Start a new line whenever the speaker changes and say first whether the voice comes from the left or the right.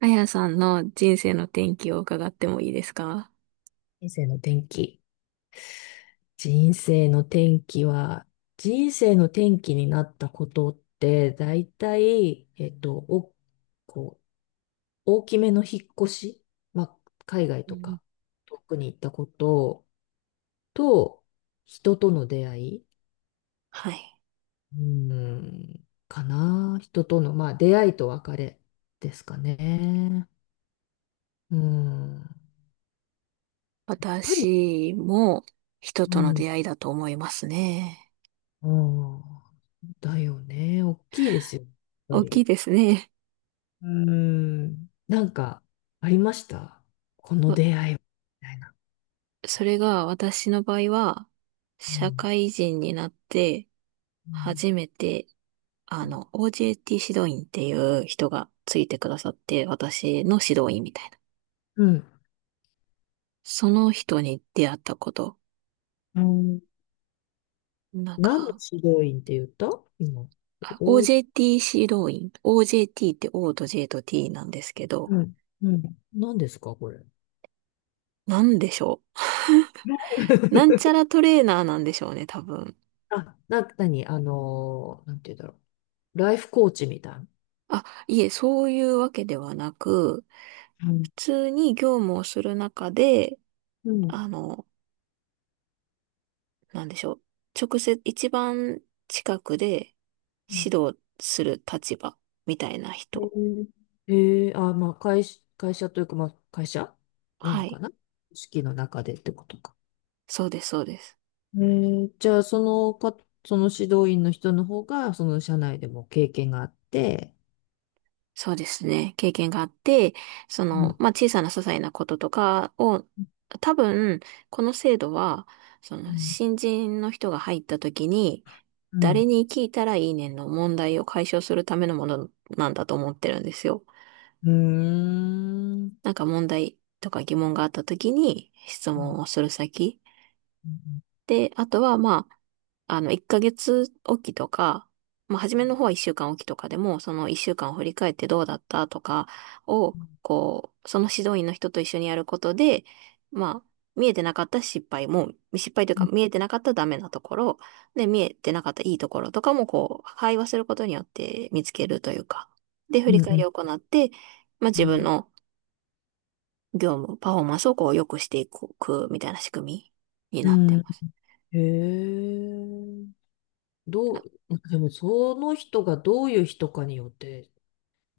right: あやさんの人生の転機を伺ってもいいですか？
left: 人生の転機。人生の転機は、人生の転機になったことって、だいたい、こう、大きめの引っ越し、まあ、海外とか、遠くに行ったことと、人との出会い、
right: はい。
left: うん、かな。人との、まあ、出会いと別れですかね。うん。やっぱり、
right: 私も人
left: う
right: との
left: ん、
right: 出会いだと思いますね。
left: うん、だよね。大きいですよ。やっ
right: 大
left: ぱ
right: きい
left: り。
right: ですね。
left: うーん。なんか、ありましたこの
right: わ
left: 出会いはみたいな。
right: それが私の場合は、
left: う
right: 社
left: ん。
right: 会人になって
left: うん。
right: 初めて、OJT 指導員っていう人がついてくださって、私の指導員みたいな。
left: うん
right: その人に出会ったこと。
left: うん。
right: なん
left: 何の
right: か、
left: 指導員って言った今。
right: あ
left: お、
right: OJT 指導員。OJT って O と J と T なんですけど、
left: うん。うん。何ですかこれ。
right: なんでしょう。なんちゃ らトレーナーなんでしょうね、多分。
left: あ、な、なに、なんて言うんだろう。ライフコーチみたいな。
right: あ、いえ、そういうわけではなく、
left: うん
right: 普通に業務をする中で、
left: うん。
right: あの、なんでしょう。直接、一番近くで指導する立場みたいな
left: へ
right: 人。
left: ええーあ、まあ、会社、会社というか、まあ、会社な
right: は
left: のか
right: い。
left: な。組織の中でってことか。
right: そうです、そうです。
left: じゃあ、そのか、その指導員の人の方が、その社内でも経験があって、
right: そうですね。経験があって、
left: うん、
right: まあ、小さな些細なこととかを、多分、この制度は、
left: うん、
right: 新人の人が入った時に、
left: う
right: 誰
left: ん、
right: に聞いたらいいねんの問題を解消するためのものなんだと思ってるんですよ。
left: うーん、
right: なんか問題とか疑問があった時に質
left: う
right: 問
left: ん、
right: をする先
left: うん、
right: で、あとは、まあ、1ヶ月おきとか、まあ、初めの方は1週間おきとかでも、その1週間を振り返ってどうだったとかを、こう、その指導員の人と一緒にやることで、まあ、見えてなかった失敗も、失敗というか見えてなかったダメなところ、で、見えてなかったいいところとかも、こう、会話することによって見つけるというか、で、振り
left: う
right: 返り
left: ん、
right: を行って、まあ、
left: う
right: 自分
left: ん、
right: の業務、パフォーマンスをこう、良くしていくみたいな仕組みに
left: う
right: なって
left: ん。
right: ます。
left: へえ、どう、でも、その人がどういう人かによって、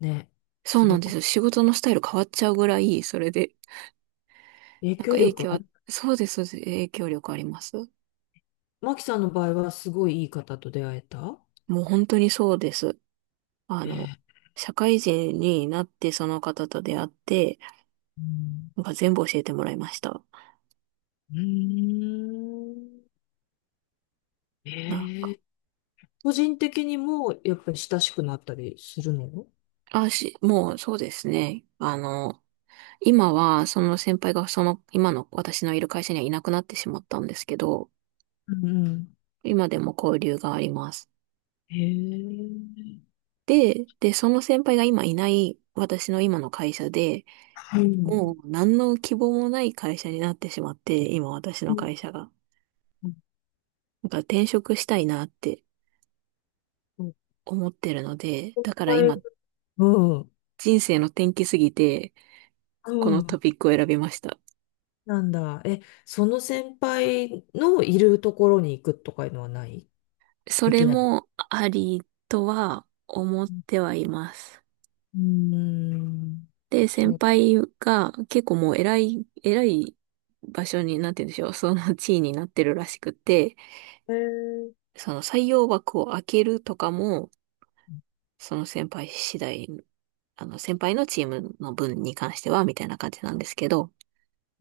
left: ね、
right: そ
left: す
right: うな
left: ご
right: んで
left: く
right: すよ。仕事のスタイル変わっちゃうぐらい、それで、
left: 影
right: なんか
left: 響
right: 影
left: 力
right: 響
left: あ
right: は、
left: る。
right: そうです、そうです、影響力あります。
left: マキさんの場合は、すごいいい方と出会えた。
right: もう本当にそうです。あの、
left: ええ、
right: 社会人になってその方と出会って、
left: うん、
right: なんか全部教えてもらいました。
left: うーん、
right: なんか、
left: ええ。個人的にもやっぱり親しくなったりするの。
right: もうそうですね。今は、その先輩が今の私のいる会社にはいなくなってしまったんですけど、
left: うんうん。
right: 今でも交流があります。
left: へえ。
right: で、その先輩が今いない私の今の会社で、
left: うん。
right: もう何の希望もない会社になってしまって、今私
left: う
right: の
left: ん
right: 会社が。だから転職したいなって
left: うん。
right: 思ってるので、
left: 先
right: だから
left: 輩。
right: 今
left: うん。
right: 人生の転機すぎて、
left: う
right: この
left: ん。
right: トピックを選びました。
left: なんだ。え、その先輩のいるところに行くとかいうのはない。
right: そ
left: で
right: れ
left: きない。
right: もありとは思ってはいます。
left: うーん。
right: で、先
left: そう。
right: 輩が結構もう偉い、偉い場所になんて言うんでしょう。その地位になってるらしくて、
left: へえ。
right: その採用枠を開けるとかも、その先輩次第、先輩のチームの分に関しては、みたいな感じなんですけど、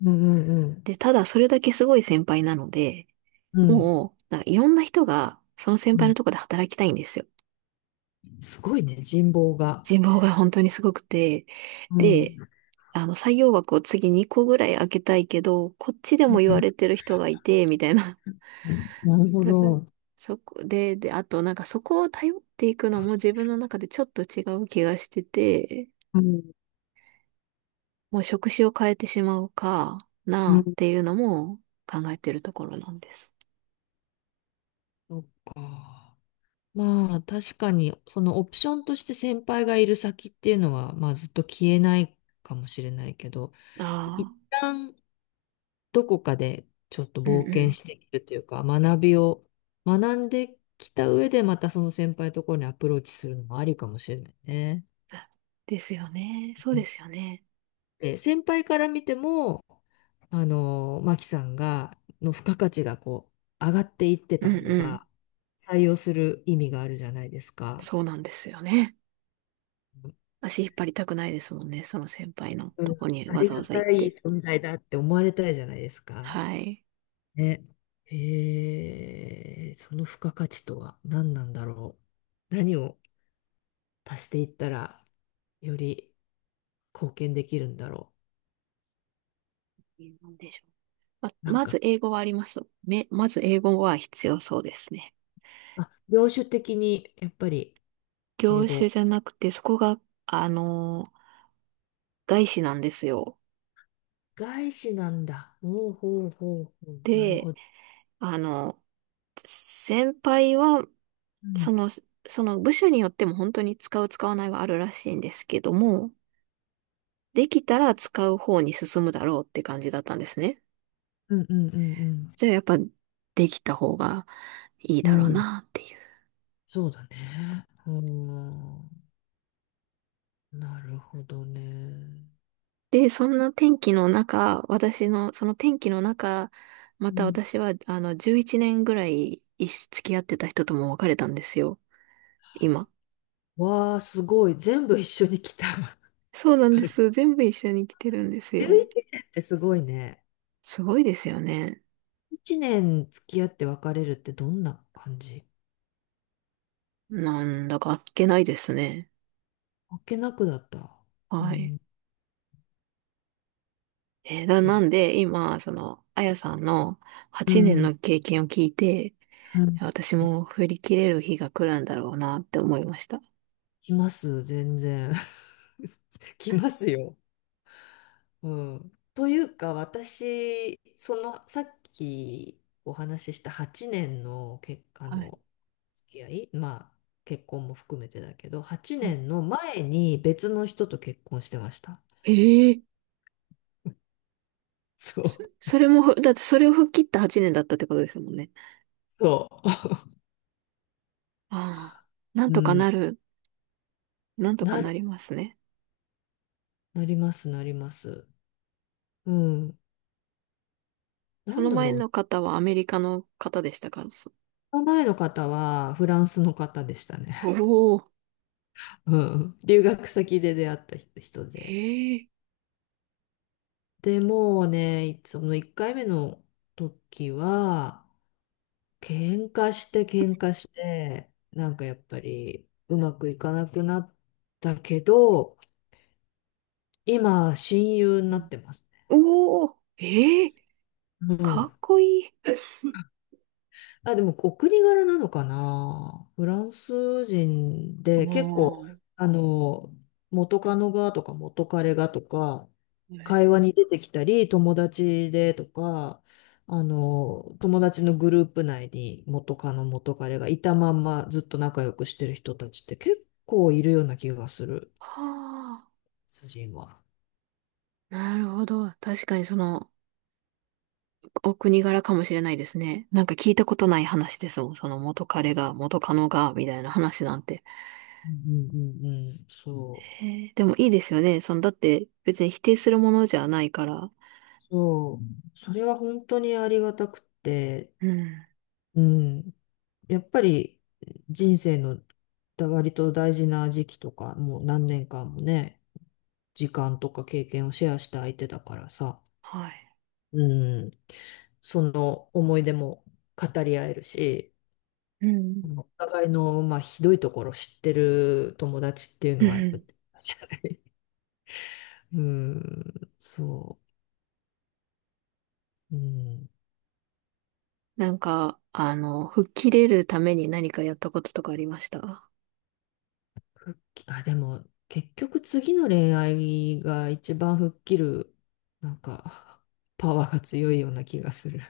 left: うんうんうん。
right: で、ただそれだけすごい先輩なので、
left: うん。
right: もう、なんかいろんな人が、その先
left: う
right: 輩の
left: ん。
right: とこで働きたいんですよ。
left: すごいね、人望が。
right: 人望が本当にすごくて、
left: う
right: で、
left: ん。
right: 採用枠を次2個ぐらい開けたいけど、こっちでも言われてる人がいて、みたいな。
left: なる ほ
right: だから、
left: ど。
right: そこで、で、あとなんかそこを頼っていくのも自分の中でちょっと違う気がしてて、
left: うん。
right: もう職種を変えてしまうか
left: う
right: なっ
left: ん。
right: ていうのも考えてるところなんです。
left: そっか。まあ確かに、そのオプションとして先輩がいる先っていうのは、まあずっと消えないかもしれないけど、一
right: ああ、
left: 旦どこかでちょっと
right: うん
left: 冒
right: う
left: 険
right: ん。
left: しているというか、学びを学んできた上でまたその先輩のところにアプローチするのもありかもしれないね。
right: あですよね。そうですよね。
left: で、先輩から見ても、あの、マキさんが、の付加価値がこう、上がっていって
right: う
left: た
right: ん
left: 方
right: うん。
left: が、採用する意味があるじゃないですか。
right: そうなんですよね。足引っ張りたくないですもんね。その先輩の
left: うん、
right: とこに
left: あ
right: わ
left: り
right: ざわ
left: が
right: ざ行っ
left: たい
right: て。
left: 存在だって思われたいじゃないですか。
right: はい。
left: ね。へえ、その付加価値とは何なんだろう。何を足していったらより貢献できるんだろ
right: なんでしょう。ま、
left: う。なん
right: ま
left: か、
right: ず英語はあります。まず英語は必要そうですね。
left: あ、業種的にやっぱり英
right: 業種
left: 語。
right: じゃなくて、そこが、あの、外資なんですよ。
left: 外資なんだ。ほうほうほうほう。なる
right: で、
left: ほど。
right: あの、先輩は、
left: うん、
right: その、その部署によっても本当に使う使わないはあるらしいんですけども、できたら使う方に進むだろうって感じだったんですね。
left: うんうんうん
right: じゃあやっぱできた方がいい
left: う
right: だろ
left: ん。
right: う
left: うん。
right: なっていう。
left: そうだね。うん。なるほどね。
right: で、そんな天気の中、私の、その天気の中、ま
left: う
right: た
left: ん。
right: 私は11年ぐらい一緒付き合ってた人とも別れたんですよ。今。
left: わあ、すごい。全部一緒に来た。
right: そうなんです。全部一緒に来てるんですよ。
left: 11年ってすごいね。
right: すごいですよね。
left: 1年付き合って別れるってどんな感じ。
right: なんだかあっけないですね。
left: あっけなくだった。う
right: はい。
left: ん。
right: な
left: え、
right: んで、今、あやさんの
left: う
right: 8年
left: ん。
right: の経験を聞いて、
left: うん。
right: 私も振り切れる日が来るんだろうなって思いました。
left: 来ます、全然。来ますよ。うん。というか、私、その、さっきお話しした8年の結果の付き合い、まあ、結婚も含めてだけど、8
right: うん、
left: 年の前に別の人と結婚してました。
right: ええ。
left: そう。
right: それもだってそれを吹っ切った8年だったってことですもんね。
left: そ
right: ああ、なん
left: う。う
right: とかな
left: ん。
right: る、なんとか
left: な
right: な
left: る、
right: りますね。
left: なります、なります。うん。な
right: そ
left: ん
right: の
left: だ
right: 前
left: ろう。
right: の方はアメリカの方でしたか？
left: その前の方はフランスの方でしたね。
right: おー、
left: うん。留学先で出会った人で。
right: へえ、
left: でもうね、その1回目の時は、喧嘩して喧嘩して、なんかやっぱりうまくいかなくなったけど、今、親友に
right: う
left: な
right: ん、
left: ってますね。
right: おー、ええ、
left: う
right: か
left: ん。
right: っこいい。
left: あ、でもお国柄なのかな。フランス人で結構、あの、元カノがとか元彼がとか、会話に出てきたり、友達でとか、あの、友達のグループ内に元カノ元彼がいたまんまずっと仲良くしてる人たちって結構いるような気がする、
right: はあ。
left: 主人は。
right: なるほど。確かにお国柄かもしれないですね。なんか聞いたことない話ですもん。その元彼が、元カノが、みたいな話なんて。
left: うんうんうんうん、そう。
right: へえ、でもいいですよね。だって別に否定するものじゃないから。
left: そう。それは本当にありがたくて、
right: うん。
left: うん。やっぱり人生のだ割と大事な時期とか、もう何年間もね、時間とか経験をシェアした相手だからさ、
right: はい。
left: うん、その思い出も語り合えるし、
right: うん。
left: お互いの、まあ、ひどいところ知ってる友達っていう
right: うん
left: のはや
right: う
left: っぱ、
right: ん、
left: じゃない。うん、そう。うん、
right: なんか、吹っ切れるために何かやったこととかありました？
left: 復帰、あ、でも結局次の恋愛が一番吹っ切る、なんか、パワーが強いような気がする。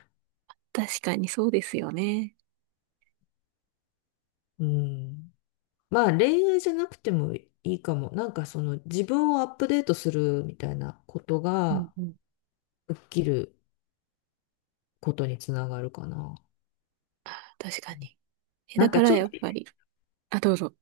right: 確かにそうですよね。
left: うん。まあ恋愛じゃなくてもいいかも。なんかその自分をアップデートするみたいなこと
right: うん
left: が
right: うん。
left: 吹っ切ることにつながるかな。
right: 確かに。え、
left: な
right: だ
left: んか
right: から
left: ちょっと、
right: やっぱり。あ、どうぞ。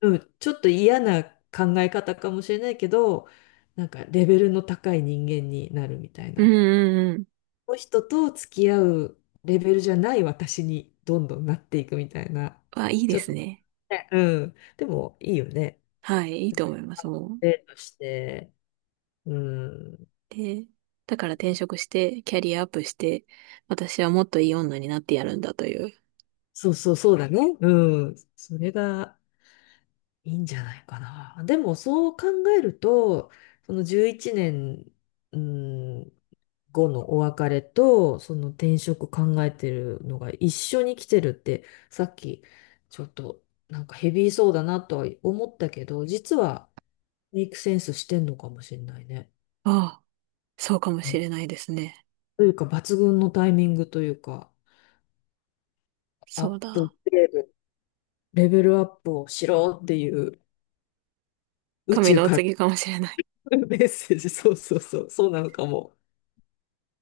left: うん、ちょっと嫌な考え方かもしれないけど、なんかレベルの高い人間になるみたい
right: うん
left: な。
right: うんうん。
left: この人と付き合うレベルじゃない私にどんどんなっていくみたいな。
right: あ、いいで
left: ちょっ
right: す
left: と、
right: ね。
left: ね、うん。でもいいよね。
right: はい、いいと思います。もう。
left: デートして、うん。
right: で、だから転職して、キャリアアップして、私はもっといい女になってやるんだという。
left: そうそう、そうだね。うん。それがいいんじゃないかな。でも、そう考えると、その11年、うん、後のお別れと、その転職考えてるのが一緒に来てるって、さっき、ちょっと、なんかヘビーそうだなとは思ったけど、実は、メイクセンスしてんのかもしれないね。
right: ああ、そうかも
left: う
right: し
left: ん。
right: れないですね。
left: というか、抜群のタイミングというか、ア
right: そ
left: ッ
right: う
left: プグ
right: だ。
left: レード、レベルアップをしろっていう、宇
right: 神
left: 宙
right: のお
left: か
right: 告
left: ら
right: げかもしれない。
left: メッセージ、そうそうそう、そうなのかも。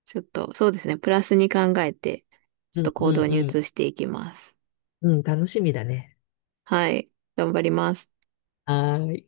right: ちょっと、そうですね。プラスに考えて、ちょっ
left: うん
right: と行
left: う
right: 動に移
left: ん
right: していきます。
left: うん。うん、楽しみだね。
right: はい。頑張ります。
left: はーい。